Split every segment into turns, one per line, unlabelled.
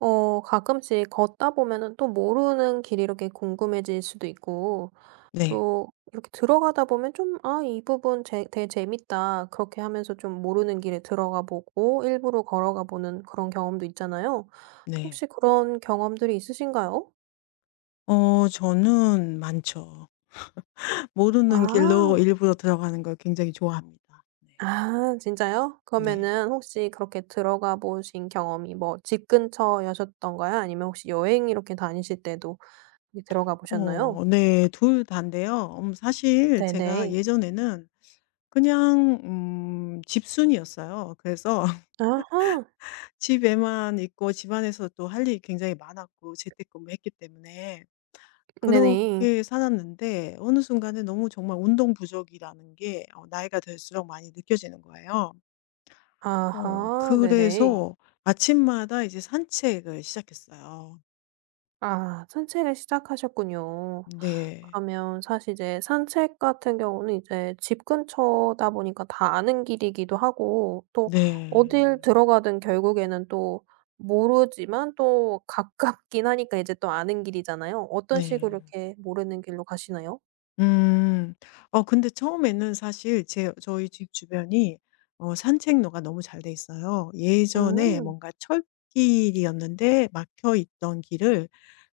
가끔씩 걷다 보면은 또 모르는 길이 이렇게 궁금해질 수도 있고
네.
또 이렇게 들어가다 보면 좀 '아 이 부분 재 되게 재밌다.' 그렇게 하면서 좀 모르는 길에 들어가 보고 일부러 걸어가 보는 그런 경험도 있잖아요.
네.
혹시 그런 경험들이 있으신가요?
저는 많죠. 모르는 길로
아.
일부러 들어가는 걸 굉장히 좋아합니다. 네.
아 진짜요?
네.
그러면은 혹시 그렇게 들어가 보신 경험이 뭐 집 근처여셨던가요? 아니면 혹시 여행 이렇게 다니실 때도 들어가 보셨나요?
네. 둘 다인데요. 사실 제가
네네.
예전에는 그냥 집순이었어요. 그래서
아하.
집에만 있고 집안에서 또 할 일이 굉장히 많았고 재택근무했기 때문에
네네.
그렇게 살았는데, 어느 순간에 너무 정말 운동 부족이라는 게 나이가 들수록 많이 느껴지는 거예요.
아하. 네네.
그래서 아침마다 이제 산책을 시작했어요.
아 산책을 시작하셨군요.
네.
그러면 사실 이제 산책 같은 경우는 이제 집 근처다 보니까 다 아는 길이기도 하고 또 어딜
네.
들어가든 결국에는 또 모르지만 또 가깝긴 하니까 이제 또 아는 길이잖아요. 어떤 식으로
네.
이렇게 모르는 길로 가시나요?
음. 근데 처음에는 사실 제 저희 집 주변이 산책로가 너무 잘 돼 있어요. 예전에
음.
뭔가 철길이었는데, 막혀 있던 길을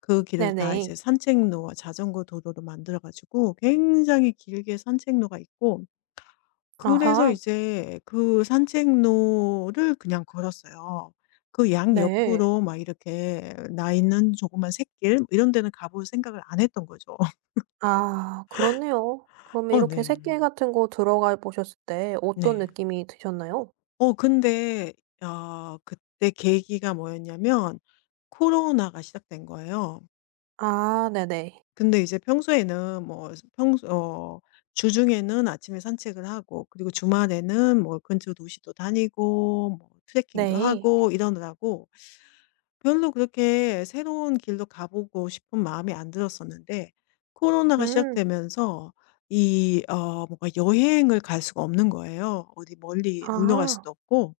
그 길을 다
네네.
이제 산책로와 자전거 도로로 만들어 가지고 굉장히 길게 산책로가 있고, 그래서
아하.
이제 그 산책로를 그냥 걸었어요. 그
네.
양옆으로 막 이렇게 나 있는 조그만 샛길 이런 데는 가볼 생각을 안 했던 거죠.
아 그렇네요. 그러면 이렇게
네.
새길 같은 거 들어가 보셨을 때 어떤
네.
느낌이 드셨나요?
어 근데 어 그때 계기가 뭐였냐면 코로나가 시작된 거예요.
아 네네.
근데 이제 평소에는 뭐 평소 어 주중에는 아침에 산책을 하고, 그리고 주말에는 뭐 근처 도시도 다니고 뭐 트레킹도
네.
하고 이러느라고 별로 그렇게 새로운 길로 가보고 싶은 마음이 안 들었었는데, 코로나가
음.
시작되면서 이 어 뭔가 여행을 갈 수가 없는 거예요. 어디 멀리 놀러 갈
아.
수도 없고.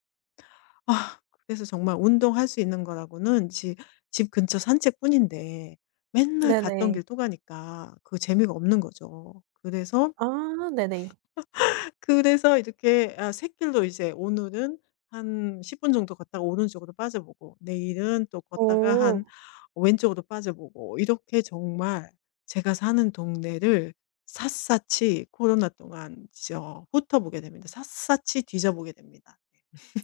아. 그래서 정말 운동할 수 있는 거라고는 지 집 근처 산책뿐인데 맨날 갔던
네네.
길 또 가니까 그 재미가 없는 거죠. 그래서
아 네네.
그래서 이렇게 아 샛길로 이제 오늘은 한 10분 정도 걷다가 오른쪽으로 빠져보고, 내일은 또 걷다가 한
오.
왼쪽으로 빠져보고, 이렇게 정말 제가 사는 동네를 샅샅이 코로나 동안 저 훑어보게 됩니다. 샅샅이 뒤져보게 됩니다.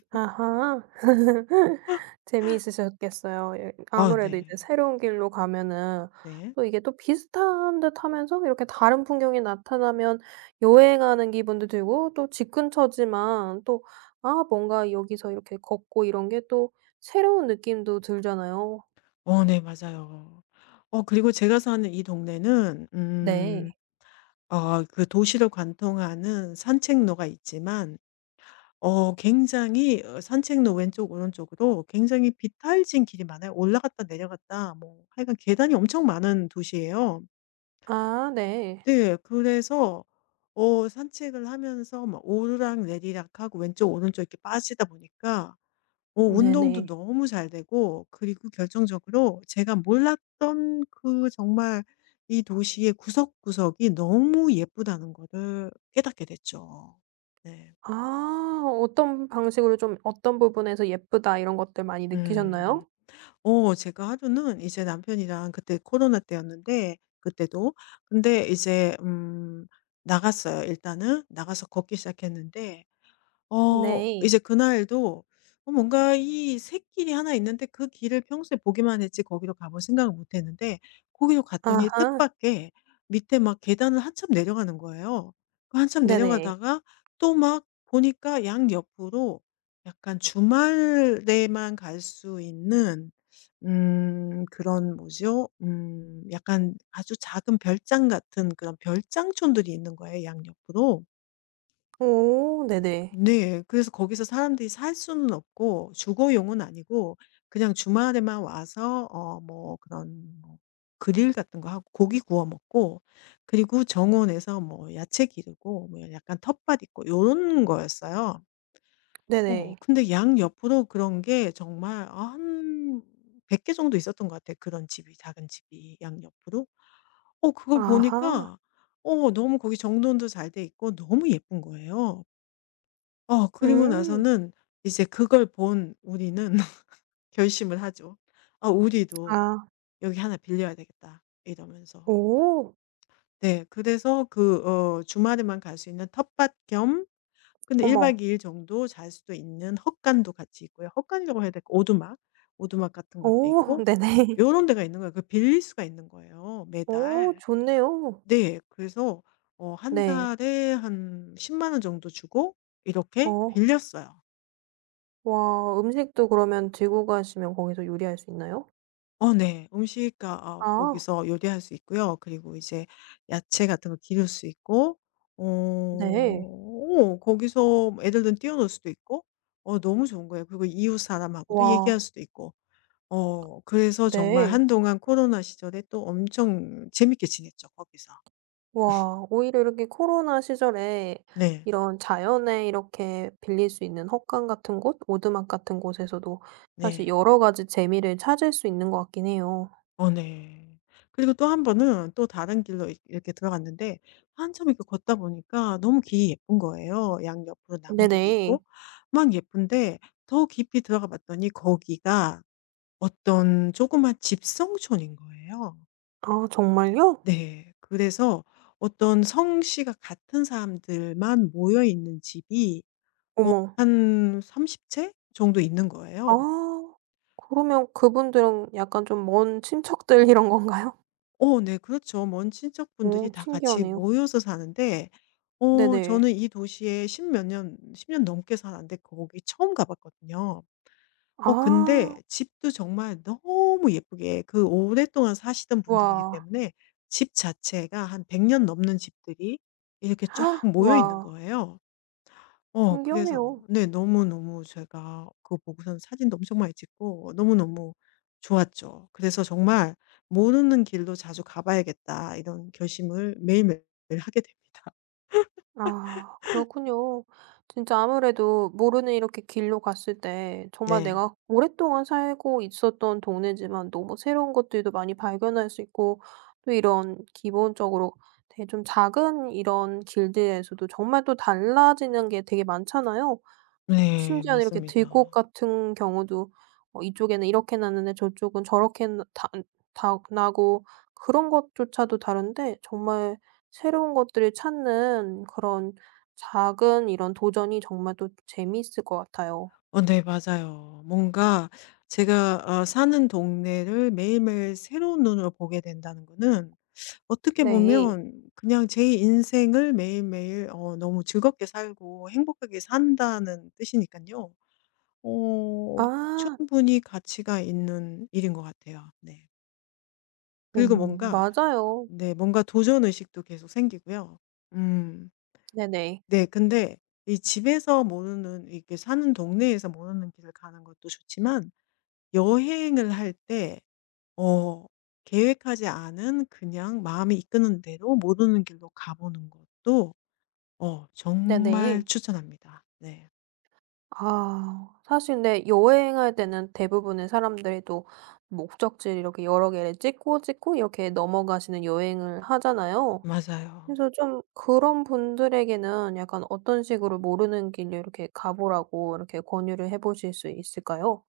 아하. 재미있으셨겠어요. 예
아
아무래도 이제
네.
새로운 길로 가면은
네.
또 이게 또 비슷한 듯하면서 이렇게 다른 풍경이 나타나면 여행하는 기분도 들고 또 집 근처지만 또 아 뭔가 여기서 이렇게 걷고 이런 게 또 새로운 느낌도 들잖아요.
네 맞아요. 그리고 제가 사는 이 동네는
네.
그 도시를 관통하는 산책로가 있지만 어 굉장히 어 산책로 왼쪽 오른쪽으로 굉장히 비탈진 길이 많아요. 올라갔다 내려갔다 뭐 하여간 계단이 엄청 많은 도시예요.
아 네.
네. 그래서 산책을 하면서 막 오르락내리락하고 왼쪽 오른쪽 이렇게 빠지다 보니까 운동도
네네.
너무 잘 되고, 그리고 결정적으로 제가 몰랐던 그 정말 이 도시의 구석구석이 너무 예쁘다는 거를 깨닫게 됐죠. 네.
아 어떤 방식으로 좀 어떤 부분에서 예쁘다 이런 것들 많이
음.
느끼셨나요?
제가 하루는 이제 남편이랑 그때 코로나 때였는데, 그때도 근데 이제 나갔어요 일단은. 나가서 걷기 시작했는데 어
네.
이제 그날도 어 뭔가 이 샛길이 하나 있는데 그 길을 평소에 보기만 했지 거기로 가볼 생각을 못 했는데 거기로 갔더니
아하.
뜻밖의 밑에 막 계단을 한참 내려가는 거예요. 그 한참
네네.
내려가다가 또 막 보니까 양옆으로 약간 주말에만 갈 수 있는 그런 뭐죠? 약간 아주 작은 별장 같은 그런 별장촌들이 있는 거예요, 양옆으로.
오 네네.
네. 그래서 거기서 사람들이 살 수는 없고 주거용은 아니고 그냥 주말에만 와서 어 뭐 그런 뭐 그릴 같은 거 하고 고기 구워 먹고, 그리고 정원에서 뭐 야채 기르고 뭐 약간 텃밭 있고 요런 거였어요.
네네.
근데 양옆으로 그런 게 정말 한 100개 정도 있었던 것 같아요, 그런 집이 작은 집이 양옆으로. 그걸
아하.
보니까 너무 거기 정돈도 잘 돼 있고 너무 예쁜 거예요. 그리고
음.
나서는 이제 그걸 본 우리는 결심을 하죠. '아, 우리도
아.
여기 하나 빌려야 되겠다.' 이러면서.
오.
네. 그래서 주말에만 갈 수 있는 텃밭 겸, 근데 1
어머.
박 2일 정도 잘 수도 있는 헛간도 같이 있고요. 헛간이라고 해야 될까? 오두막, 오두막 같은 것도
오
있고
네네.
요런 데가 있는 거예요. 그 빌릴 수가 있는 거예요
오
매달.
좋네요.
네. 그래서 한
네.
달에 한1 0원 정도 주고 이렇게
어.
빌렸어요.
와 음식도 그러면 들고 가시면 거기서 요리할 수 있나요?
네. 음식가 어,
아.
거기서 요리할 수 있고요. 그리고 이제 야채 같은 거 기를 수 있고
네.
거기서 애들 눈띄어놓을 수도 있고 너무 좋은 거예요. 그리고 이웃 사람하고도 얘기할
와.
수도 있고. 그래서 정말
네.
한동안 코로나 시절에 또 엄청 재밌게 지냈죠 거기서.
와 오히려 이렇게 코로나 시절에
네.
이런 자연에 이렇게 빌릴 수 있는 헛강 같은 곳, 오두막 같은 곳에서도 사실
네.
여러 가지 재미를 찾을 수 있는 것 같긴 해요.
네. 그리고 또 한 번은 또 다른 길로 이 이렇게 들어갔는데 한참 이렇게 걷다 보니까 너무 길이 예쁜 거예요. 양옆으로 나무들이
네네.
있고 막 예쁜데 더 깊이 들어가 봤더니 거기가 어떤 조그만 집성촌인 거예요.
아 정말요?
네. 그래서 어떤 성씨가 같은 사람들만 모여 있는 집이 어
어머.
한 30채 정도 있는
아
거예요.
그러면 그분들은 약간 좀 먼 친척들 이런 건가요?
네. 그렇죠. 먼 친척분들이
오
다 같이
신기하네요.
모여서 사는데
네네.
저는 이 도시에 십몇 년 10년 넘게 살았는데 거기 처음 가 봤거든요. 근데
아.
집도 정말 너무 예쁘게 그 오랫동안 사시던 분들이기
와.
때문에 집 자체가 한 100년 넘는 집들이 이렇게 쫙 모여 있는
와
거예요. 그래서
신기하네요.
네 너무너무 제가 그거 보고선 사진도 엄청 많이 찍고 너무너무 좋았죠. 그래서 정말 '모르는 길로 자주 가 봐야겠다.' 이런 결심을 매일매일 하게 됩니다.
아 그렇군요. 진짜 아무래도 모르는 이렇게 길로 갔을 때 정말
네.
내가 오랫동안 살고 있었던 동네지만 너무 새로운 것들도 많이 발견할 수 있고 또 이런 기본적으로 되게 좀 작은 이런 길들에서도 정말 또 달라지는 게 되게 많잖아요.
네
심지어 이렇게 들꽃
맞습니다.
같은 경우도 이쪽에는 이렇게 났는데 저쪽은 저렇게 나 다 나고 그런 것조차도 다른데 정말 새로운 것들을 찾는 그런 작은 이런 도전이 정말 또 재미있을 것 같아요.
네 맞아요. 뭔가 제가 사는 동네를 매일매일 새로운 눈으로 보게 된다는 거는 어떻게
네.
보면 그냥 제 인생을 매일매일 너무 즐겁게 살고 행복하게 산다는 뜻이니까요. 어
아.
충분히 가치가 있는 일인 것 같아요. 네. 그리고
오
뭔가
맞아요.
네 뭔가 도전 의식도 계속 생기고요. 음.
네네.
네 근데 이 집에서 모르는 이렇게 사는 동네에서 모르는 길을 가는 것도 좋지만, 여행을 할 때 어 계획하지 않은 그냥 마음이 이끄는 대로 모르는 길로 가보는 것도 정말
네네.
추천합니다. 네.
아 사실 근데 여행할 때는 대부분의 사람들이 또 목적지를 이렇게 여러 개를 찍고, 찍고 이렇게 넘어가시는 여행을 하잖아요.
맞아요.
그래서 좀 그런 분들에게는 약간 어떤 식으로 모르는 길로 이렇게 가보라고 이렇게 권유를 해 보실 수 있을까요?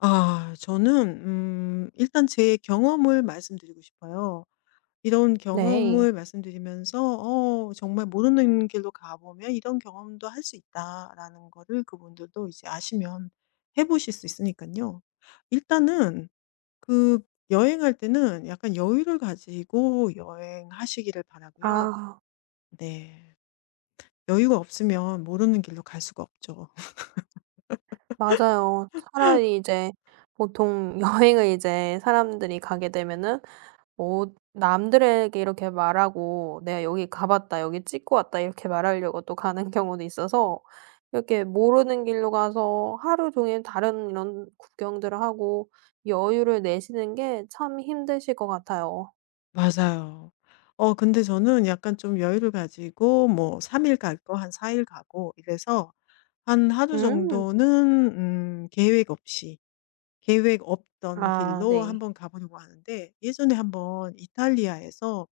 아 저는 일단 제 경험을 말씀드리고 싶어요. 이런
네.
경험을 말씀드리면서 정말 모르는 길로 가 보면 '이런 경험도 할 수 있다.'라는 거를 그분들도 이제 아시면 해 보실 수 있으니까요. 일단은 그 여행할 때는 약간 여유를 가지고 여행하시기를 바라고요.
아
네. 여유가 없으면 모르는 길로 갈 수가 없죠.
맞아요. 차라리 이제 보통 여행을 이제 사람들이 가게 되면은 뭐 남들에게 이렇게 말하고 "내가 여기 가 봤다. 여기 찍고 왔다." 이렇게 말하려고 또 가는 경우도 있어서 이렇게 모르는 길로 가서 하루 종일 다른 이런 구경들을 하고 여유를 내시는 게 참 힘드실 것 같아요.
맞아요. 근데 저는 약간 좀 여유를 가지고 뭐 3 일 갈 거 한 4일 가고 이래서 한 하루
음.
정도는 계획 없이 계획 없던
아
길로
네.
한번 가 보려고 하는데, 예전에 한번 이탈리아에서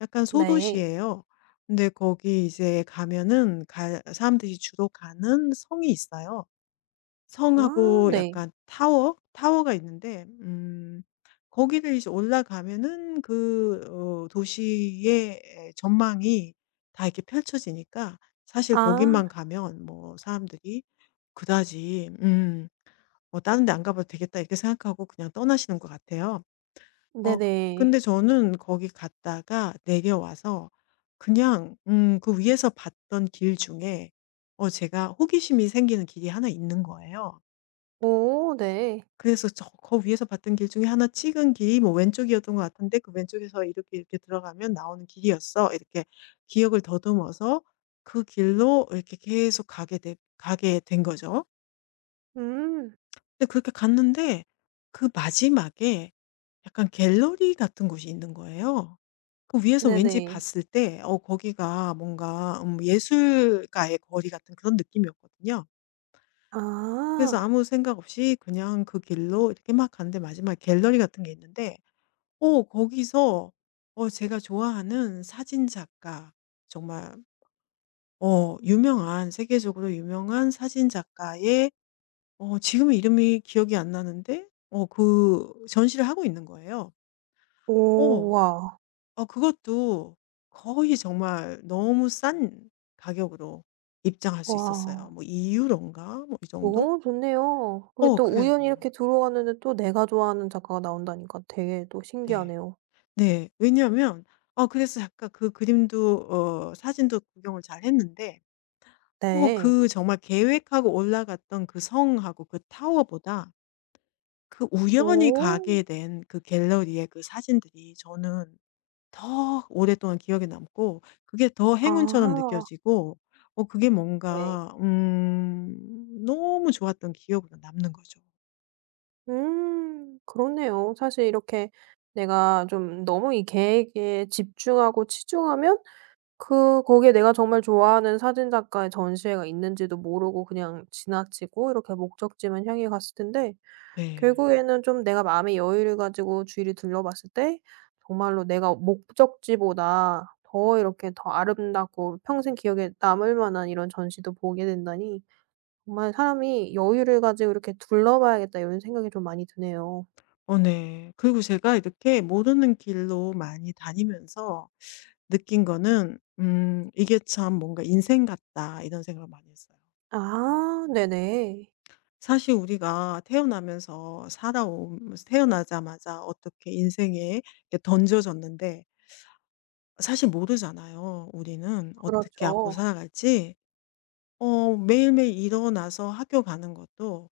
약간
네.
소도시예요. 근데 거기 이제 가면은 가 사람들이 주로 가는 성이 있어요.
아
성하고
네.
약간 타워? 타워가 있는데 거기를 이제 올라가면은 도시의 예 전망이 다 이렇게 펼쳐지니까 사실
아
거기만 가면 뭐 사람들이 그다지 '뭐 다른 데 안 가봐도 되겠다.' 이렇게 생각하고 그냥 떠나시는 것 같아요. 어 근데
네네.
저는 거기 갔다가 내려와서 그냥 그 위에서 봤던 길 중에 제가 호기심이 생기는 길이 하나 있는 거예요.
오 네.
그래서 저 거 위에서 봤던 길 중에 하나 찍은 길이 뭐 왼쪽이었던 것 같은데, 그 왼쪽에서 이렇게 이렇게 들어가면 나오는 길이었어. 이렇게 기억을 더듬어서 그 길로 이렇게 계속 가게 된 거죠.
음.
근데 그렇게 갔는데 그 마지막에 약간 갤러리 같은 곳이 있는 거예요. 그 위에서 왠지
네네.
봤을 때 거기가 뭔가 예술가의 거리 같은 그런 느낌이었거든요. 그래서
아.
아무 생각 없이 그냥 그 길로 이렇게 막 갔는데 마지막에 갤러리 같은 게 있는데 어 거기서 어 제가 좋아하는 사진 작가, 정말 유명한, 세계적으로 유명한 사진 작가의 지금은 이름이 기억이 안 나는데 그 전시를 하고 있는 거예요.
오
어.
와.
그것도 거의 정말 너무 싼 가격으로 입장할 수 있었어요.
와.
뭐 이 유로인가 뭐 이 정도?
너무 좋네요. 그게 또 우연히
그래서
이렇게 들어왔는데 또 내가 좋아하는 작가가 나온다니까 되게 또
네.
신기하네요.
네. 왜냐하면 그래서 약간 그 그림도 사진도 구경을 잘했는데
네.
그 정말 계획하고 올라갔던 그 성하고 그 타워보다 그 우연히
오.
가게 된 그 갤러리의 그 사진들이 저는 더 오랫동안 기억에 남고 그게 더 행운처럼
아
느껴지고 그게
네.
뭔가 너무 좋았던 기억으로 남는 거죠.
음. 그렇네요. 사실 이렇게 내가 좀 너무 이 계획에 집중하고 치중하면 그 거기에 내가 정말 좋아하는 사진 작가의 전시회가 있는지도 모르고 그냥 지나치고 이렇게 목적지만 향해 갔을 텐데
네.
결국에는 좀 내가 마음의 여유를 가지고 주위를 둘러봤을 때 정말로 내가 목적지보다 더 이렇게 더 아름답고 평생 기억에 남을 만한 이런 전시도 보게 된다니 정말 '사람이 여유를 가지고 이렇게 둘러봐야겠다.' 이런 생각이 좀 많이 드네요.
네. 그리고 제가 이렇게 모르는 길로 많이 다니면서 느낀 거는 '이게 참 뭔가 인생 같다.' 이런 생각을 많이 했어요.
아 네네.
사실 우리가 태어나면서 살아온 태어나자마자 어떻게 인생에 이렇게 던져졌는데, 사실 모르잖아요. 우리는 어떻게 앞으로
그렇죠.
살아갈지. 어, 매일매일 일어나서 학교 가는 것도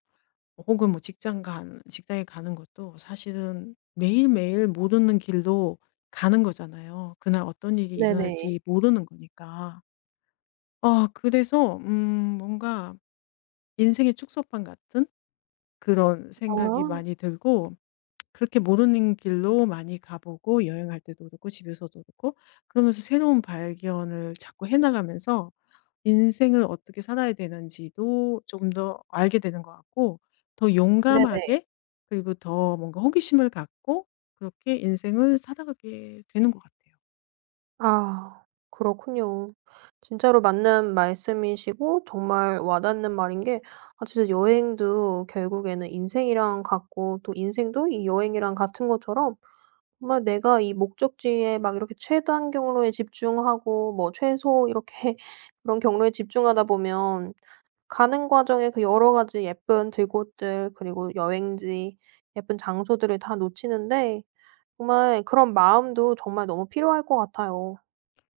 혹은 뭐 직장에 가는 것도 사실은 매일매일 모르는 길로 가는 거잖아요. 그날 어떤 일이
네네.
일어날지 모르는 거니까. 아, 그래서 뭔가 인생의 축소판 같은 그런 생각이
아
많이 들고, 그렇게 모르는 길로 많이 가보고 여행할 때도 그렇고 집에서도 그렇고 그러면서 새로운 발견을 자꾸 해 나가면서 인생을 어떻게 살아야 되는지도 조금 더 알게 되는 것 같고, 더
네네.
용감하게 그리고 더 뭔가 호기심을 갖고 그렇게 인생을 살아가게 되는 것 같아요.
아 그렇군요. 진짜로 맞는 말씀이시고 정말 와닿는 말인 게 아 진짜 여행도 결국에는 인생이랑 같고 또 인생도 이 여행이랑 같은 것처럼 정말 내가 이 목적지에 막 이렇게 최단 경로에 집중하고 뭐 최소 이렇게 그런 경로에 집중하다 보면 가는 과정에 그 여러 가지 예쁜 들꽃들 그리고 여행지 예쁜 장소들을 다 놓치는데 정말 그런 마음도 정말 너무 필요할 것 같아요.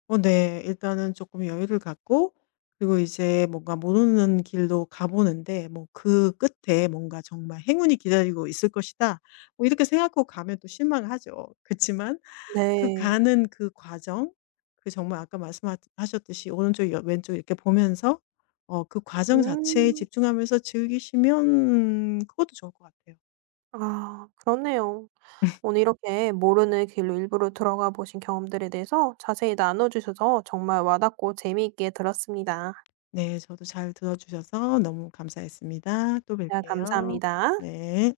네. 일단은 조금 여유를 갖고, 그리고 이제 뭔가 모르는 길로 가 보는데 뭐 '그 끝에 뭔가 정말 행운이 기다리고 있을 것이다.' 뭐 이렇게 생각하고 가면 또 실망 하죠. 그렇지만 그
네.
가는 그 과정, 그 정말 아까 말씀하 하셨듯이 오른쪽 여 왼쪽 이렇게 보면서 그 과정 자체에
음.
집중하면서 즐기시면 그것도 좋을 것 같아요.
아 그렇네요. 오늘 이렇게 모르는 길로 일부러 들어가 보신 경험들에 대해서 자세히 나눠 주셔서 정말 와닿고 재미있게 들었습니다.
네. 저도 잘 들어 주셔서 너무 감사했습니다. 또
네,
뵐게요.
감사합니다.
네.